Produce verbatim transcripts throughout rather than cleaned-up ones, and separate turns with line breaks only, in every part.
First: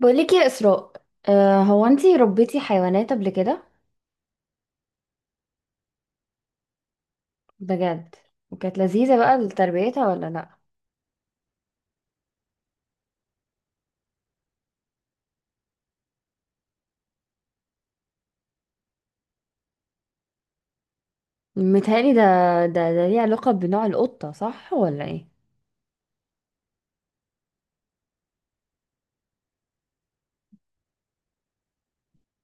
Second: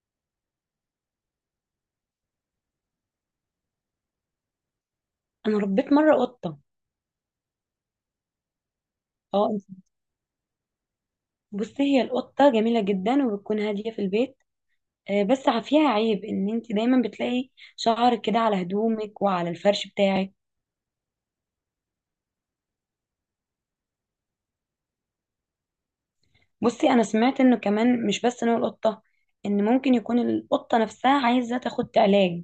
بقولك يا إسراء. آه هو انتي ربيتي حيوانات قبل كده؟
انا ربيت مره قطه.
بجد؟ وكانت لذيذة بقى
اه.
تربيتها ولا لأ؟
بصي، هي القطه جميله جدا وبتكون هاديه في البيت. آه، بس ع- فيها عيب ان انت دايما بتلاقي شعرك كده على هدومك وعلى الفرش بتاعك.
متهيألي ده. ده ده ليه علاقة بنوع القطة، صح ولا ايه؟
بصي، انا سمعت انه كمان مش بس نوع القطه، ان ممكن يكون القطه نفسها عايزه تاخد علاج،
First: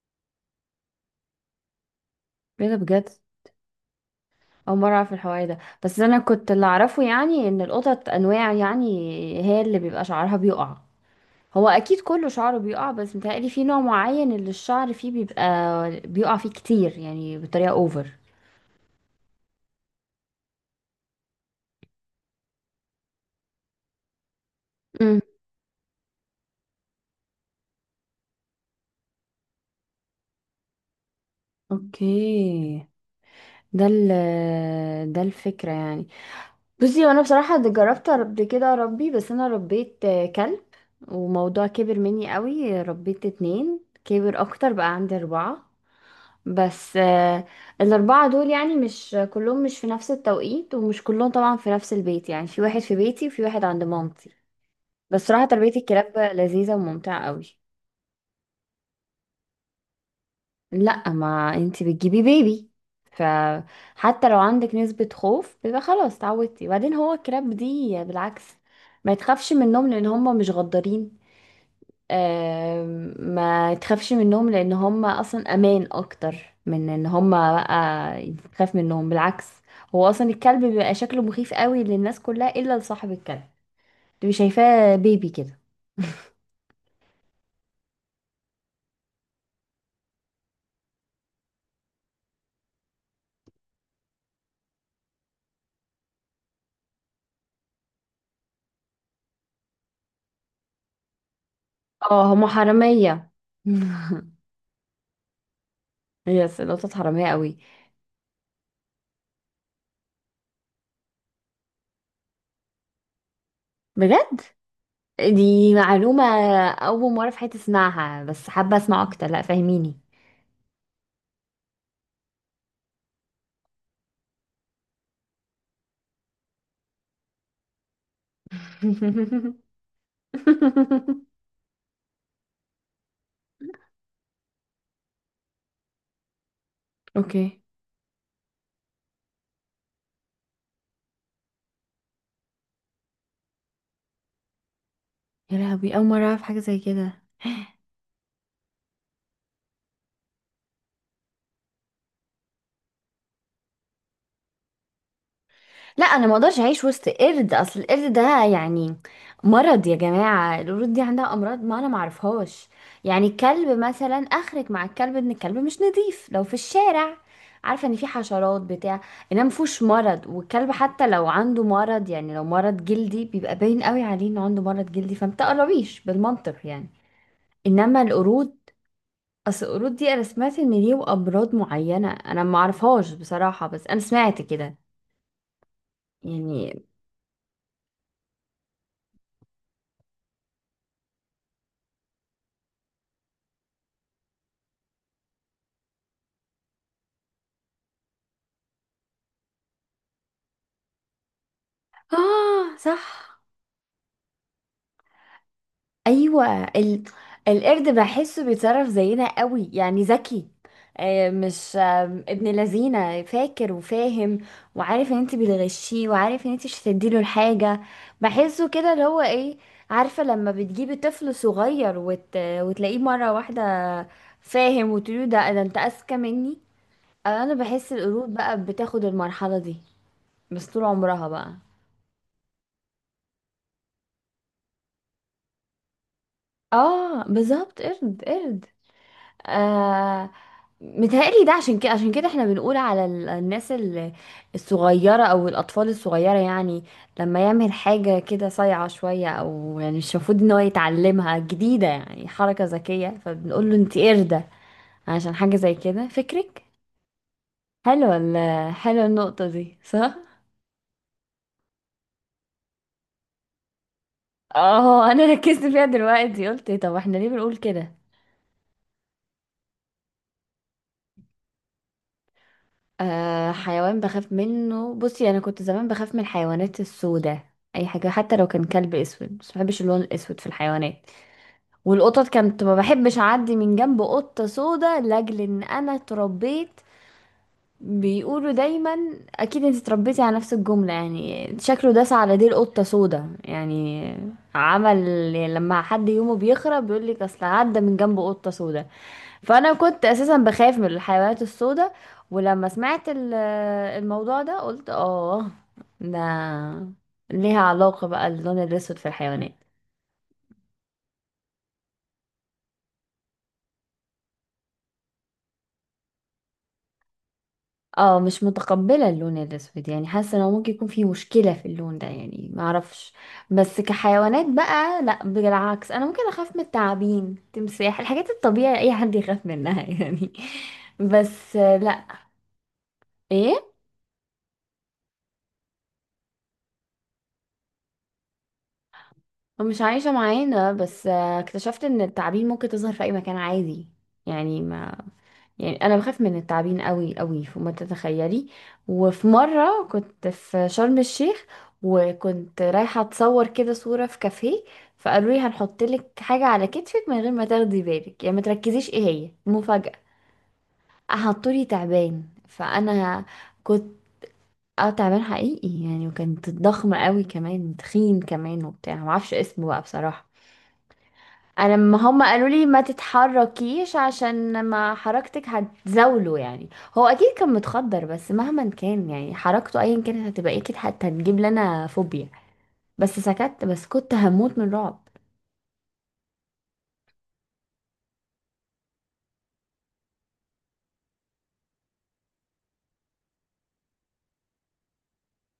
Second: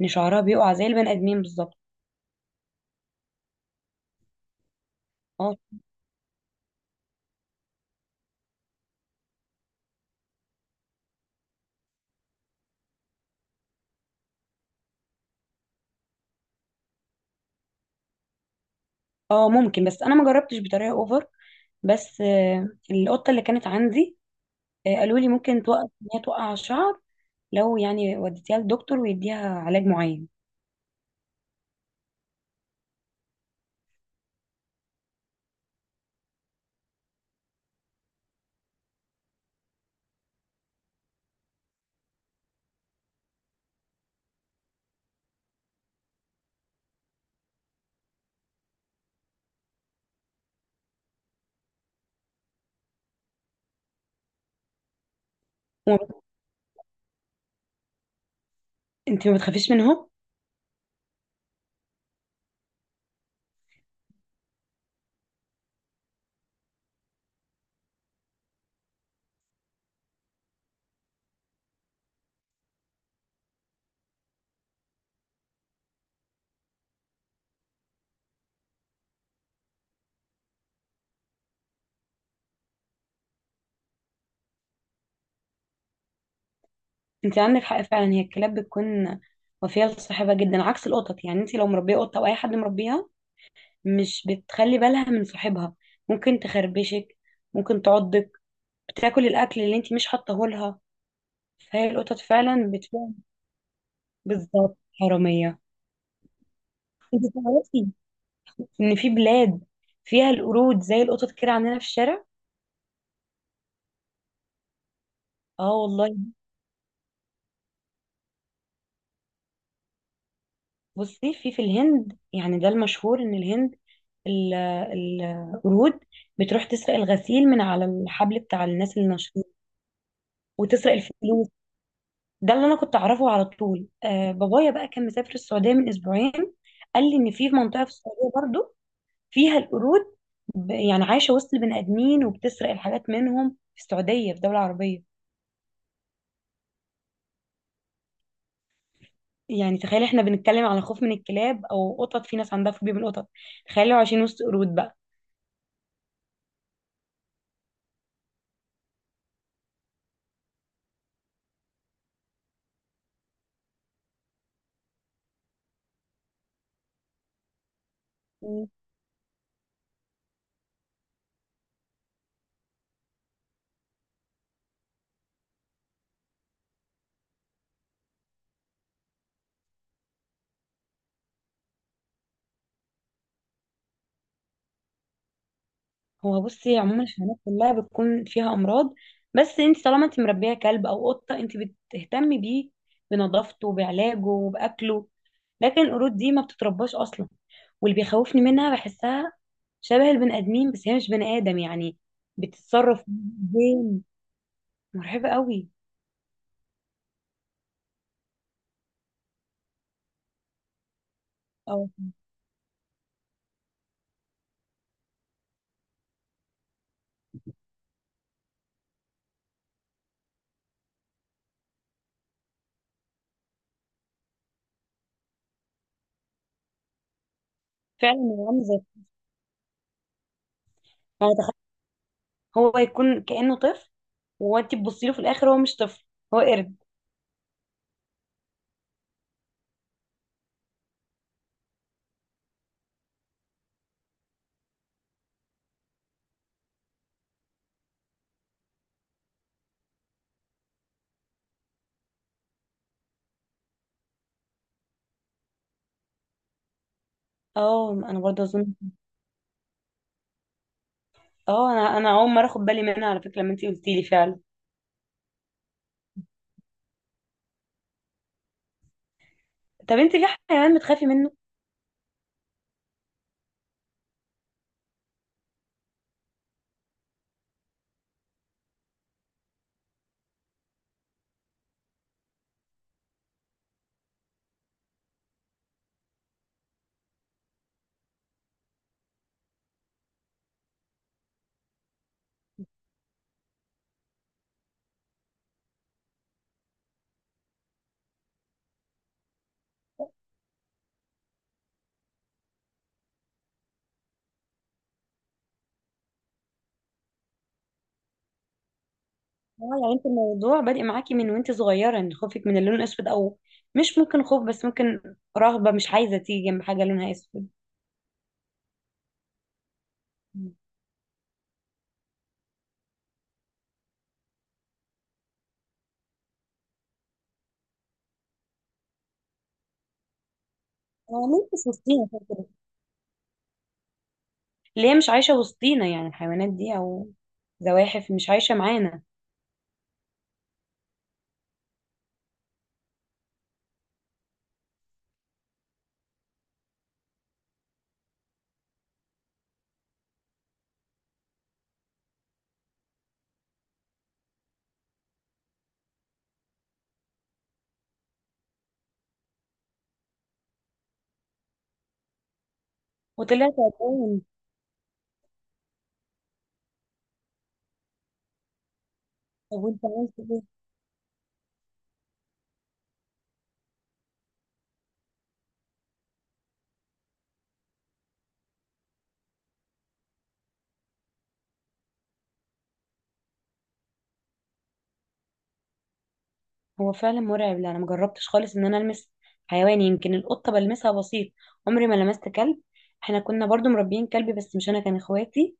ان شعرها بيقع زي البني ادمين بالظبط.
ايه ده، بجد؟ أول مرة أعرف الحوار
اه.
ده، بس أنا كنت اللي أعرفه يعني إن القطط أنواع، يعني هي اللي بيبقى شعرها بيقع. هو أكيد كله شعره بيقع بس متهيألي في نوع معين اللي الشعر فيه بيبقى بيقع فيه كتير يعني بطريقة أوفر.
اه، ممكن، بس انا ما جربتش بطريقه اوفر. بس آه، القطه اللي كانت عندي آه، قالوا
امم،
لي ممكن توقف ان هي توقع الشعر لو يعني وديتيها للدكتور ويديها علاج معين.
اوكي. ده ال ده الفكرة يعني. بصي، وانا بصراحة ده جربت قبل كده اربي، بس انا ربيت آه، كلب. وموضوع كبر مني قوي، ربيت اتنين، كبر اكتر بقى عندي اربعة. بس آه، الاربعة دول يعني مش كلهم مش في نفس التوقيت ومش كلهم طبعا في نفس البيت، يعني في واحد في بيتي وفي واحد عند مامتي. بس صراحة تربية
وما
الكلاب
بت-
لذيذة وممتعة قوي.
انت ما بتخافيش منهم؟
لا، ما انتي بتجيبي بيبي، فحتى لو عندك نسبة خوف بيبقى خلاص اتعودتي. وبعدين هو الكراب دي بالعكس، ما تخافش منهم لان هم مش غدارين. آم، ما تخافش منهم لان هم اصلا امان اكتر من ان هم بقى تخاف منهم، بالعكس. هو اصلا الكلب بيبقى شكله مخيف قوي للناس كلها الا لصاحب الكلب، تبقي شايفاه بيبي كده.
انت عندك حق فعلا، هي الكلاب بتكون وفيه لصاحبها جدا عكس القطط، يعني انت لو مربيه قطه او اي حد مربيها مش بتخلي بالها من صاحبها. ممكن تخربشك، ممكن تعضك، بتاكل الاكل اللي انت مش حاطاه لها. فهي القطط
اه، هم
فعلا بتكون.
حرامية.
بالظبط، حراميه.
يس، القطط
انت
حرامية قوي.
تعرفي ان في بلاد فيها القرود زي القطط كده عندنا في الشارع؟
بجد؟ دي
اه والله.
معلومة. أول مرة في حياتي أسمعها، بس حابة أسمع أكتر، لأ، فاهميني.
بصي، في في الهند يعني ده المشهور، ان الهند ال- القرود بتروح تسرق الغسيل من على الحبل بتاع الناس النشيطين، وتسرق الفلوس. ده اللي انا كنت اعرفه على طول. آه بابايا بقى كان مسافر السعوديه من اسبوعين، قال لي ان في
اوكي.
منطقه في السعوديه برضو فيها القرود، ب- يعني عايشه وسط البني ادمين وبتسرق الحاجات منهم، في السعوديه في دوله عربيه.
يا لهوي، اول مره اعرف حاجه زي كده.
يعني تخيل، احنا بنتكلم على خوف من الكلاب او قطط، في ناس عندها فوبيا من القطط، تخيلوا عايشين وسط قرود بقى.
لا، انا ما اقدرش اعيش وسط قرد. اصل القرد ده يعني مرض يا جماعه، القرود دي عندها امراض ما انا ما اعرفهاش. يعني الكلب مثلا، اخرج مع الكلب، ان الكلب مش نظيف لو في الشارع، عارفه ان في حشرات بتاع، انما مفهوش مرض. والكلب حتى لو عنده مرض، يعني لو مرض جلدي بيبقى باين قوي عليه انه عنده مرض جلدي، فما تقربيش بالمنطق يعني. انما القرود، اصل القرود دي انا سمعت ان ليه امراض معينه انا ما اعرفهاش بصراحه، بس انا سمعت كده
هو بصي،
يعني.
عموما الحيوانات كلها بتكون فيها امراض، بس انت طالما انت مربيه كلب او قطه انت بتهتمي بيه، بنظافته وبعلاجه وباكله، لكن القرود دي ما بتترباش اصلا. واللي بيخوفني منها، بحسها شبه البني ادمين بس هي مش بني ادم يعني.
اه، صح.
بتتصرف زين، مرعبه قوي.
ايوه، ال... القرد بحسه بيتصرف زينا قوي، يعني ذكي. آه، مش
اه
آه، ابن لذينه، فاكر وفاهم وعارف ان انت بتغشيه وعارف ان انت مش هتديله الحاجه. بحسه كده اللي هو ايه، عارفه لما بتجيبي طفل صغير وت... وتلاقيه مره واحده فاهم وتقولي ده ده انت اذكى مني. انا بحس
فعلا،
القرود
هو عامل
بقى
زي،
بتاخد المرحله دي بس طول عمرها
يعني تخيل،
بقى.
هو يكون كانه طفل وانت تبصي له في الاخر هو مش طفل، هو قرد.
اه بالظبط، قرد قرد. آه. متهيألي ده عشان كده عشان كده احنا بنقول على ال- الناس ال- الصغيرة او الاطفال الصغيرة يعني، لما يعمل حاجة كده صايعة شوية او يعني مش المفروض ان هو يتعلمها، جديدة يعني حركة ذكية، فبنقول له انت قردة عشان حاجة زي كده، فكرك.
اه
حلوة
انا برضه
ال-
اظن.
حلوة النقطة دي، صح؟
اه، انا انا اول مره اخد بالي منها على فكره لما انت قلتي لي، فعلا.
اه، انا ركزت فيها دلوقتي، قلت طب احنا ليه بنقول كده.
طب انت في حيوان بتخافي منه؟
آه، حيوان بخاف منه؟ بصي، انا كنت زمان بخاف من الحيوانات السوداء، اي حاجه حتى لو كان كلب اسود، بس ما بحبش اللون الاسود في الحيوانات. والقطط كانت ما بحبش اعدي من جنب قطه سوداء، لاجل ان انا اتربيت، بيقولوا دايما، اكيد انت اتربيتي على نفس الجمله، يعني شكله داس على ديل قطه سوداء يعني عمل، يعني لما حد يومه بيخرب بيقول لك اصل عدى من جنب قطه سوداء. فانا كنت اساسا بخاف من الحيوانات السوداء، ولما سمعت ال- الموضوع ده قلت اه، ده ليها علاقة بقى اللون الاسود في الحيوانات.
اه، يعني انت الموضوع بادئ معاكي من وانت صغيره، ان خوفك من اللون الاسود، او مش ممكن خوف بس ممكن رهبه، مش عايزه تيجي جنب حاجه لونها اسود.
اه، مش متقبلة اللون الاسود، يعني حاسة انه
مم.
ممكن يكون في مشكلة في اللون ده يعني، معرفش. بس كحيوانات بقى لا، بالعكس، انا ممكن اخاف من التعابين، تمساح، الحاجات الطبيعية اي حد يخاف منها يعني،
هو ليه
بس
مش
لا.
وسطينا كده كده؟
ايه،
اللي هي مش عايشه وسطينا يعني الحيوانات دي، او زواحف مش عايشه معانا.
مش عايشة معانا. بس آه، اكتشفت ان التعابين ممكن تظهر في اي مكان عادي. يعني ما، يعني انا بخاف من التعابين قوي قوي، فما تتخيلي. وفي مرة كنت في شرم الشيخ، وكنت رايحة اتصور كده صورة في كافيه، فقالوا لي هنحط لك حاجة على كتفك من غير ما تاخدي بالك، يعني ما تركزيش ايه هي مفاجأة. حطوا لي تعبان، فانا
وطلعت
كنت،
عدوان.
اه، تعبان حقيقي يعني، وكانت ضخمة قوي كمان، تخين كمان، وبتاع، معرفش
طب
اسمه
وانت
بقى
عملت
بصراحة.
ايه؟
انا لما هم قالوا لي ما تتحركيش عشان ما حركتك هتزاوله يعني، هو اكيد كان متخدر بس مهما كان يعني حركته ايا كانت هتبقى اكيد حتى هتجيب لنا فوبيا، بس سكت، بس كنت هموت من رعب.
هو فعلا مرعب. لا انا مجربتش خالص ان انا المس حيوان، يمكن القطه بلمسها بسيط، عمري ما لمست كلب. احنا كنا برضو مربيين كلب بس مش انا، كان اخواتي.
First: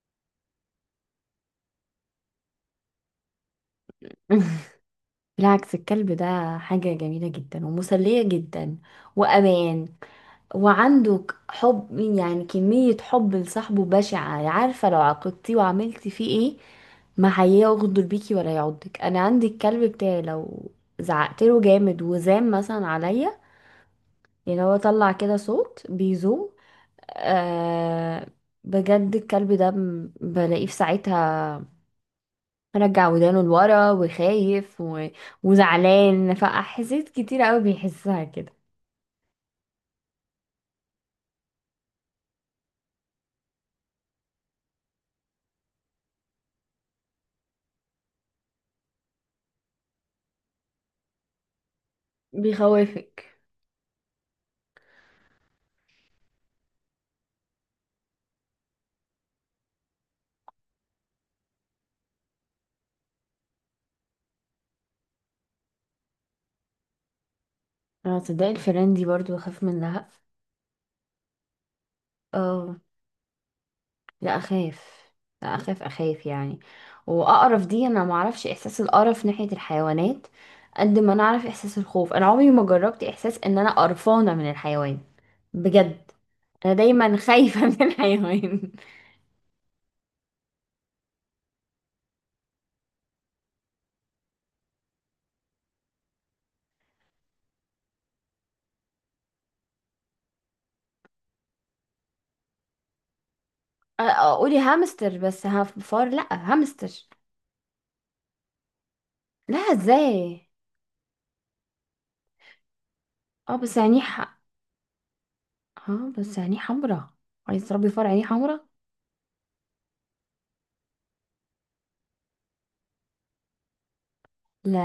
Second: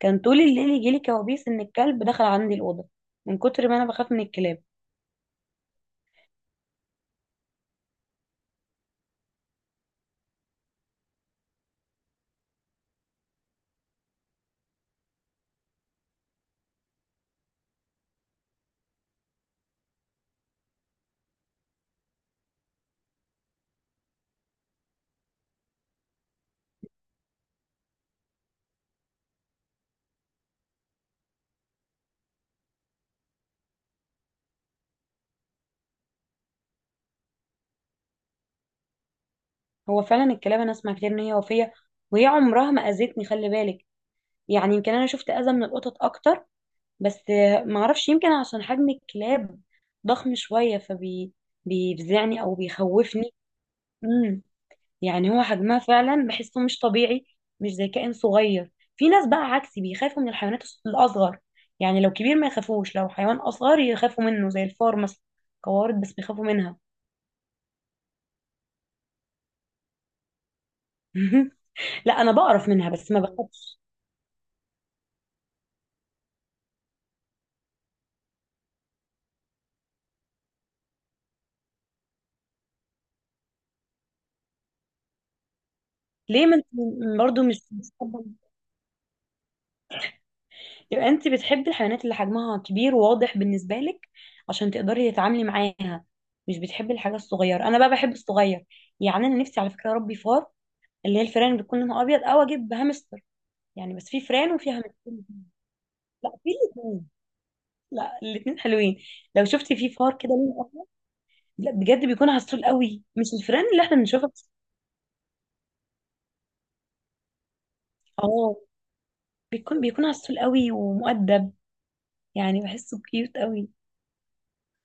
كان طول الليل يجيلي كوابيس ان الكلب دخل عندي الاوضه، من كتر ما انا بخاف من الكلاب.
بالعكس، الكلب ده حاجة جميلة جدا ومسلية جدا وأمان، وعنده ك- حب يعني، كمية حب لصاحبه بشعة يعني. عارفة لو عاقبتيه وعملتي فيه ايه، ما هيغدر بيكي ولا يعضك. انا عندي الكلب بتاعي لو زعقت له جامد وزام مثلا عليا، يعني هو طلع كده صوت بيزوم، آه، بجد الكلب ده م- بلاقيه في ساعتها رجع ودانه لورا وخايف و... وزعلان، فأحاسيس كتير قوي بيحسها كده.
هو فعلا الكلاب انا اسمع كتير ان هي وفيه، وهي عمرها ما اذتني خلي بالك، يعني يمكن انا شفت اذى من القطط اكتر، بس ما اعرفش، يمكن عشان حجم الكلاب ضخم شويه فبي، بيفزعني او
بيخوفك؟
بيخوفني. مم. يعني هو حجمها فعلا بحسه مش طبيعي، مش زي كائن صغير. في ناس بقى عكسي بيخافوا من الحيوانات الص- الأصغر، يعني لو كبير ما يخافوش، لو حيوان أصغر يخافوا منه، زي الفار مثلا، قوارض بس بيخافوا منها.
انا تصدقي الفيران دي برضو بخاف منها.
لا أنا بقرف
اه،
منها بس ما بخافش.
لا اخاف، لا اخاف اخاف يعني. واقرف دي انا ما اعرفش احساس القرف ناحية الحيوانات، قد ما انا اعرف احساس الخوف. انا عمري ما جربت احساس ان انا قرفانة من الحيوان، بجد.
ليه؟ ما انت
انا دايما
برضه مش
خايفة من
مش حابة-
الحيوان.
يبقى انت بتحبي الحيوانات اللي حجمها كبير وواضح بالنسبة لك، عشان تقدري تتعاملي معاها، مش بتحبي الحاجة الصغيرة. أنا بقى بحب الصغير، يعني أنا نفسي على فكرة أربي فار، اللي هي الفيران اللي بتكون لونها أبيض، أو أجيب هامستر، يعني
أ-
بس في فران
اقولي
وفيها
هامستر،
مكسوم.
بس هف- فار لا.
لا في
هامستر.
الاثنين، لا الاثنين حلوين. لو
لا
شفتي في فار كده
ازاي؟
لون احمر، لا بجد بيكون عسول قوي، مش
اه
الفران
بس
اللي احنا
عينيه
بنشوفها
ح...
بس.
اه بس عينيه حمرا، عايز تربي فار عينيه
اه،
حمرا؟
بيكون بيكون عسول قوي ومؤدب، يعني بحسه كيوت قوي.
لا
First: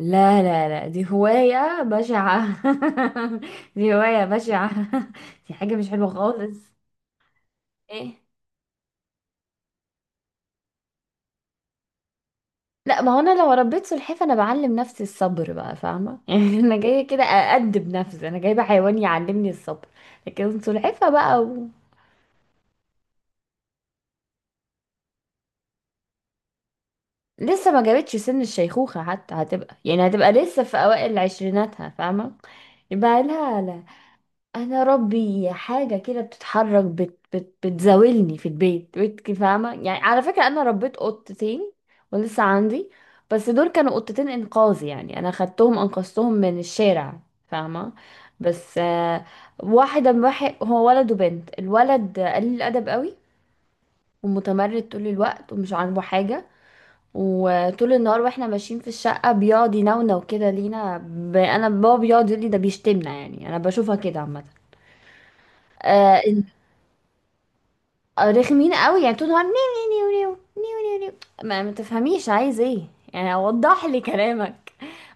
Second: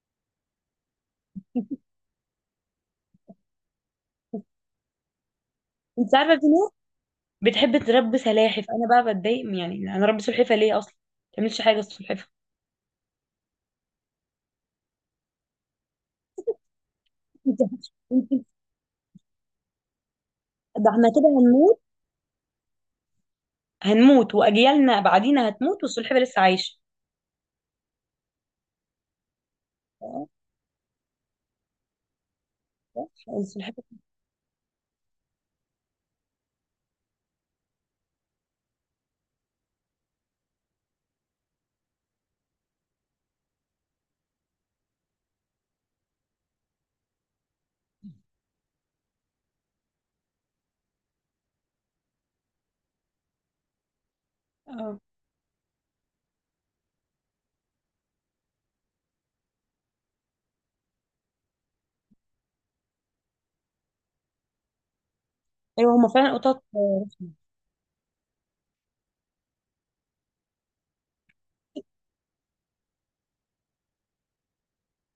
لا لا لا، دي هواية بشعة. دي هواية بشعة. دي حاجة مش حلوة
انت عارفه في ناس
خالص.
بتحب
ايه؟
تربي سلاحف؟ انا بقى بتضايق من- يعني انا ربي سلحفه ليه اصلا؟ ما تعملش حاجه السلحفه.
لا، ما هو انا لو ربيت سلحفاة انا بعلم نفسي الصبر بقى، فاهمة يعني، انا جاية كده
انت
اادب نفسي، انا
انت
جايبة حيوان يعلمني الصبر. لكن
ده احنا
سلحفاة
كده
بقى و...
هنموت، هنموت واجيالنا بعدينا هتموت والسلحفه لسه عايشه.
لسه ما جابتش سن الشيخوخة حتى، هتبقى يعني
آه،
هتبقى لسه في اوائل عشريناتها فاهمة.
آه،
يبقى لها
السلحفه.
لا. انا ربي حاجه كده بتتحرك، بت بت بتزاولني في البيت، بيت كي- فاهمه يعني. على فكره، انا ربيت قطتين ولسه عندي، بس دول كانوا قطتين انقاذ يعني، انا خدتهم انقذتهم من الشارع فاهمه. بس آه، واحده واحد هو ولد وبنت، الولد قليل الادب قوي ومتمرد
اه،
طول الوقت ومش عاجبه حاجه. وطول النهار واحنا ماشيين في الشقه بيقعد ينونو كده لينا ب... انا بابا بيقعد يقول لي ده بيشتمنا يعني، انا بشوفها كده عامه.
ايوه هما
آه،
فعلا قطط.
آه، رخمين قوي يعني، طول النهار نيو نيو نيو نيو نيو نيو، ما ما تفهميش عايز ايه يعني، وضح لي كلامك،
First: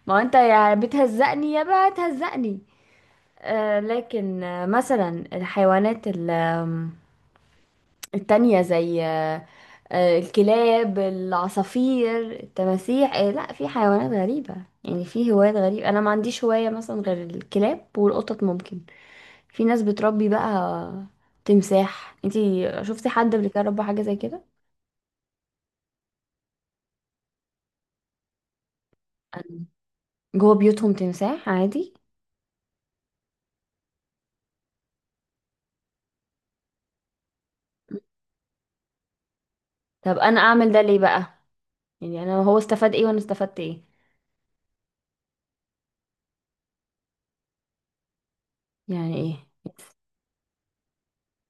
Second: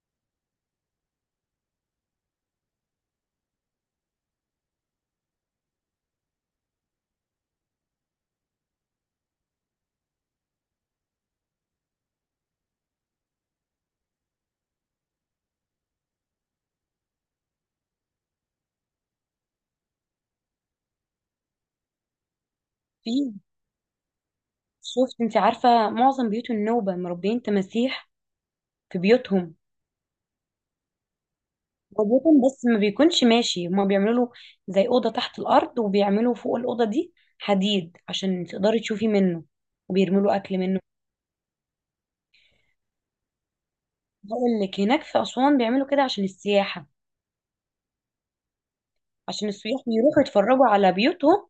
ما هو انت يا بتهزقني يا بقى هتهزقني. آه، لكن آه مثلا الحيوانات ال- آم، التانية زي آه، آه، الكلاب، العصافير، التماسيح، آه لا، في حيوانات غريبة يعني. في هوايات غريبة، أنا ما عنديش هواية مثلا غير الكلاب والقطط. ممكن في ناس بتربي بقى تمساح، انتي شفتي حد
في،
قبل كده ربى حاجة زي كده؟
شفت انت عارفة معظم بيوت النوبة مربيين تماسيح في بيوتهم؟
أنا- جوه بيوتهم تمساح عادي؟
ربوتهم بس ما بيكونش ماشي، هما بيعملوا له زي أوضة تحت الأرض وبيعملوا فوق الأوضة دي حديد عشان تقدري تشوفي منه،
طب
وبيرموا له
انا
أكل
اعمل ده
منه.
ليه بقى، يعني انا هو استفاد ايه وانا استفدت ايه؟
هقول لك، هناك في أسوان بيعملوا كده عشان السياحة،
يعني ايه؟
عشان السياح بيروحوا يتفرجوا على بيوتهم،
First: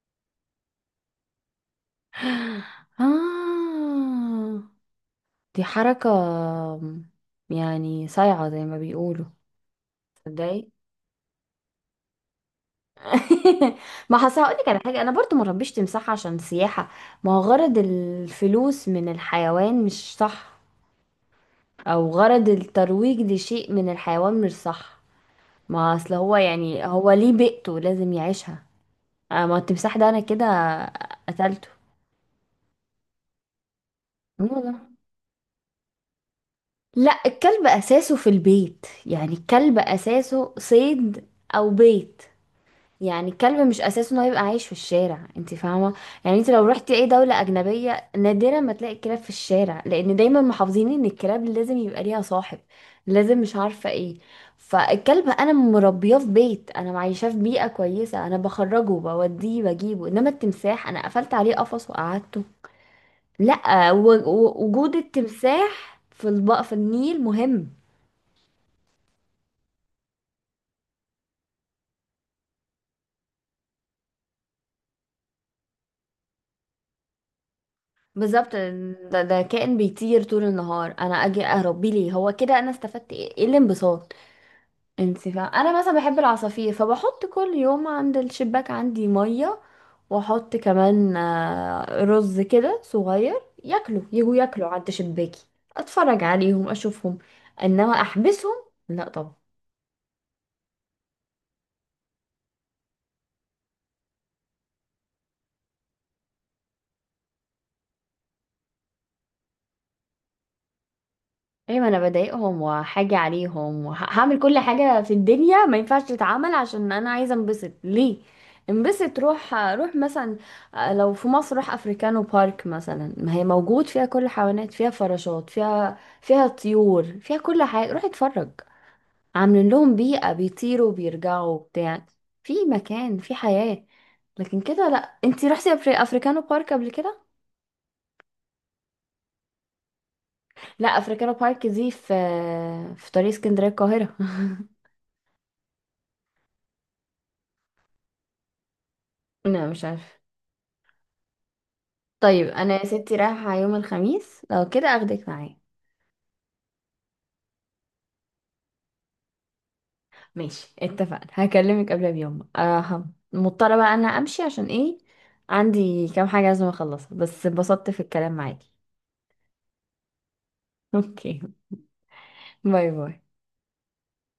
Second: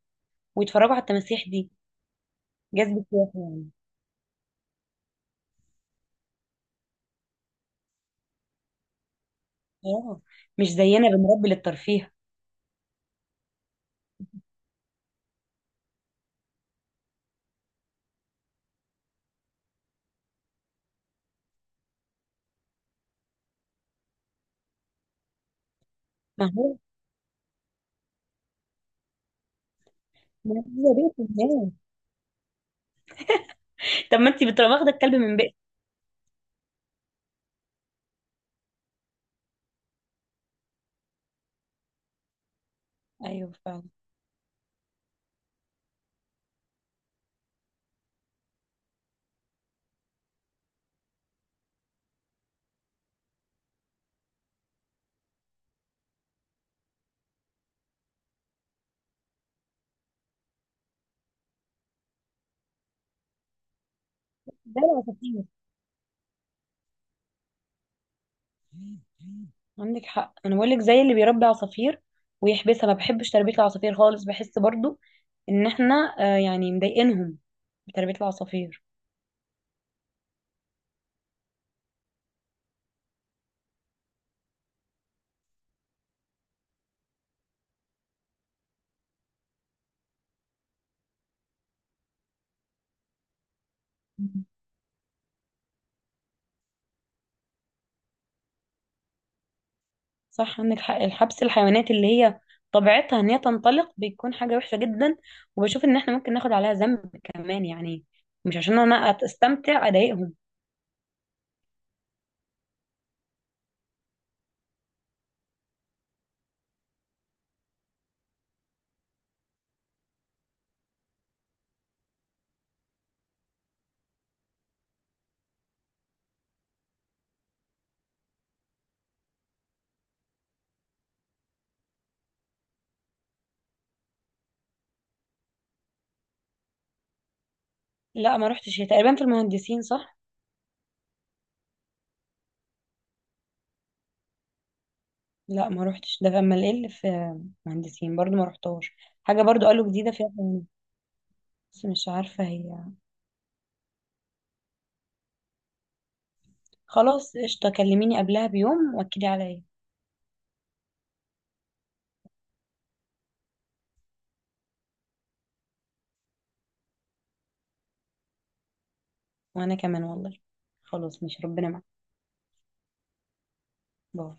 ويتفرجوا على التماسيح دي. جذب سياحي يعني.
آه، دي حركة يعني صايعة زي ما بيقولوا.
اه،
تصدقي؟
مش زينا بنربي للترفيه.
ما حصل، هقولك على حاجة، أنا برضو ما ربيش تمساح عشان سياحة. ما هو غرض الفلوس من الحيوان مش صح، أو غرض الترويج لشيء من الحيوان مش صح. ما أصل هو
ما هو
يعني هو ليه بيئته لازم يعيشها. آه، ما هو التمساح ده انا كده
ما هو بيت
قتلته.
الناس. طب ما انت
مين هو
بتروحي واخدة
ده؟
الكلب من بيت.
لا، الكلب اساسه في البيت، يعني الكلب اساسه صيد او بيت، يعني
ايوه
الكلب مش
فعلا،
اساسه انه يبقى عايش في الشارع، انت فاهمه. يعني انت لو رحتي اي دوله اجنبيه نادرا ما تلاقي الكلاب في الشارع، لان دايما محافظين ان الكلاب لازم يبقى ليها صاحب، لازم مش عارفه ايه. فالكلب انا مربيه في بيت، انا معيشاه في بيئه كويسه، انا بخرجه بوديه بجيبه، انما التمساح انا قفلت عليه قفص وقعدته. لا، و- و-
زي
وجود
العصافير.
التمساح في الب... في النيل مهم.
عندك حق، انا بقول لك زي اللي بيربي عصافير ويحبسها، ما بحبش تربيه العصافير خالص، بحس برضو ان احنا آه يعني مضايقينهم بتربيه
بالظبط،
العصافير.
ده, ده كائن بيطير طول النهار انا اجي اربيه ليه؟ هو كده انا استفدت ايه، إيه الانبساط؟ انت فاهم، انا مثلا بحب العصافير فبحط كل يوم عند الشباك عندي ميه، واحط كمان آه، رز كده صغير ياكلوا، يجوا
مم.
ياكلوا عند شباكي، اتفرج عليهم، اشوفهم. انما احبسهم، لا.
صح، عندك حق، الحبس الحيوانات اللي هي طبيعتها ان هي تنطلق بيكون حاجه وحشه جدا، وبشوف ان احنا ممكن ناخد عليها ذنب كمان يعني، مش عشان انا استمتع اضايقهم.
ايوه، ما انا بضايقهم وحاجة عليهم، وهعمل كل حاجة في الدنيا ما ينفعش تتعمل عشان انا عايزة انبسط، ليه؟ انبسط روح، روح مثلا، آه، لو في مصر روح افريكانو بارك مثلا، ما هي موجود فيها كل حيوانات، فيها فراشات، فيها فيها طيور، فيها كل حاجة، روح اتفرج، عاملين لهم بيئة بيطيروا بيرجعوا بتاع، في مكان، في حياة. لكن كده لا. انتي رحتي أفري- افريكانو بارك قبل كده؟
لا ما روحتش، هي تقريبا في المهندسين صح؟
لا، افريكانو بارك دي في في طريق اسكندرية القاهرة.
لا ما روحتش، ده في امال ايه اللي في مهندسين برضو ما روحتهاش؟ حاجه
لا،
برضو
مش
قالوا جديده
عارفة.
فيها، بس مش عارفه
طيب انا يا
هي.
ستي رايحة يوم الخميس، لو كده اخدك معايا.
خلاص قشطة، كلميني قبلها بيوم واكدي عليا.
ماشي، اتفقنا، هكلمك قبلها بيوم. أه، هم- مضطرة بقى انا امشي عشان ايه، عندي كام حاجة لازم اخلصها، بس اتبسطت في الكلام معاكي.
وانا كمان والله. خلاص،
اوكي.
مش ربنا معاك.
باي باي.
باي.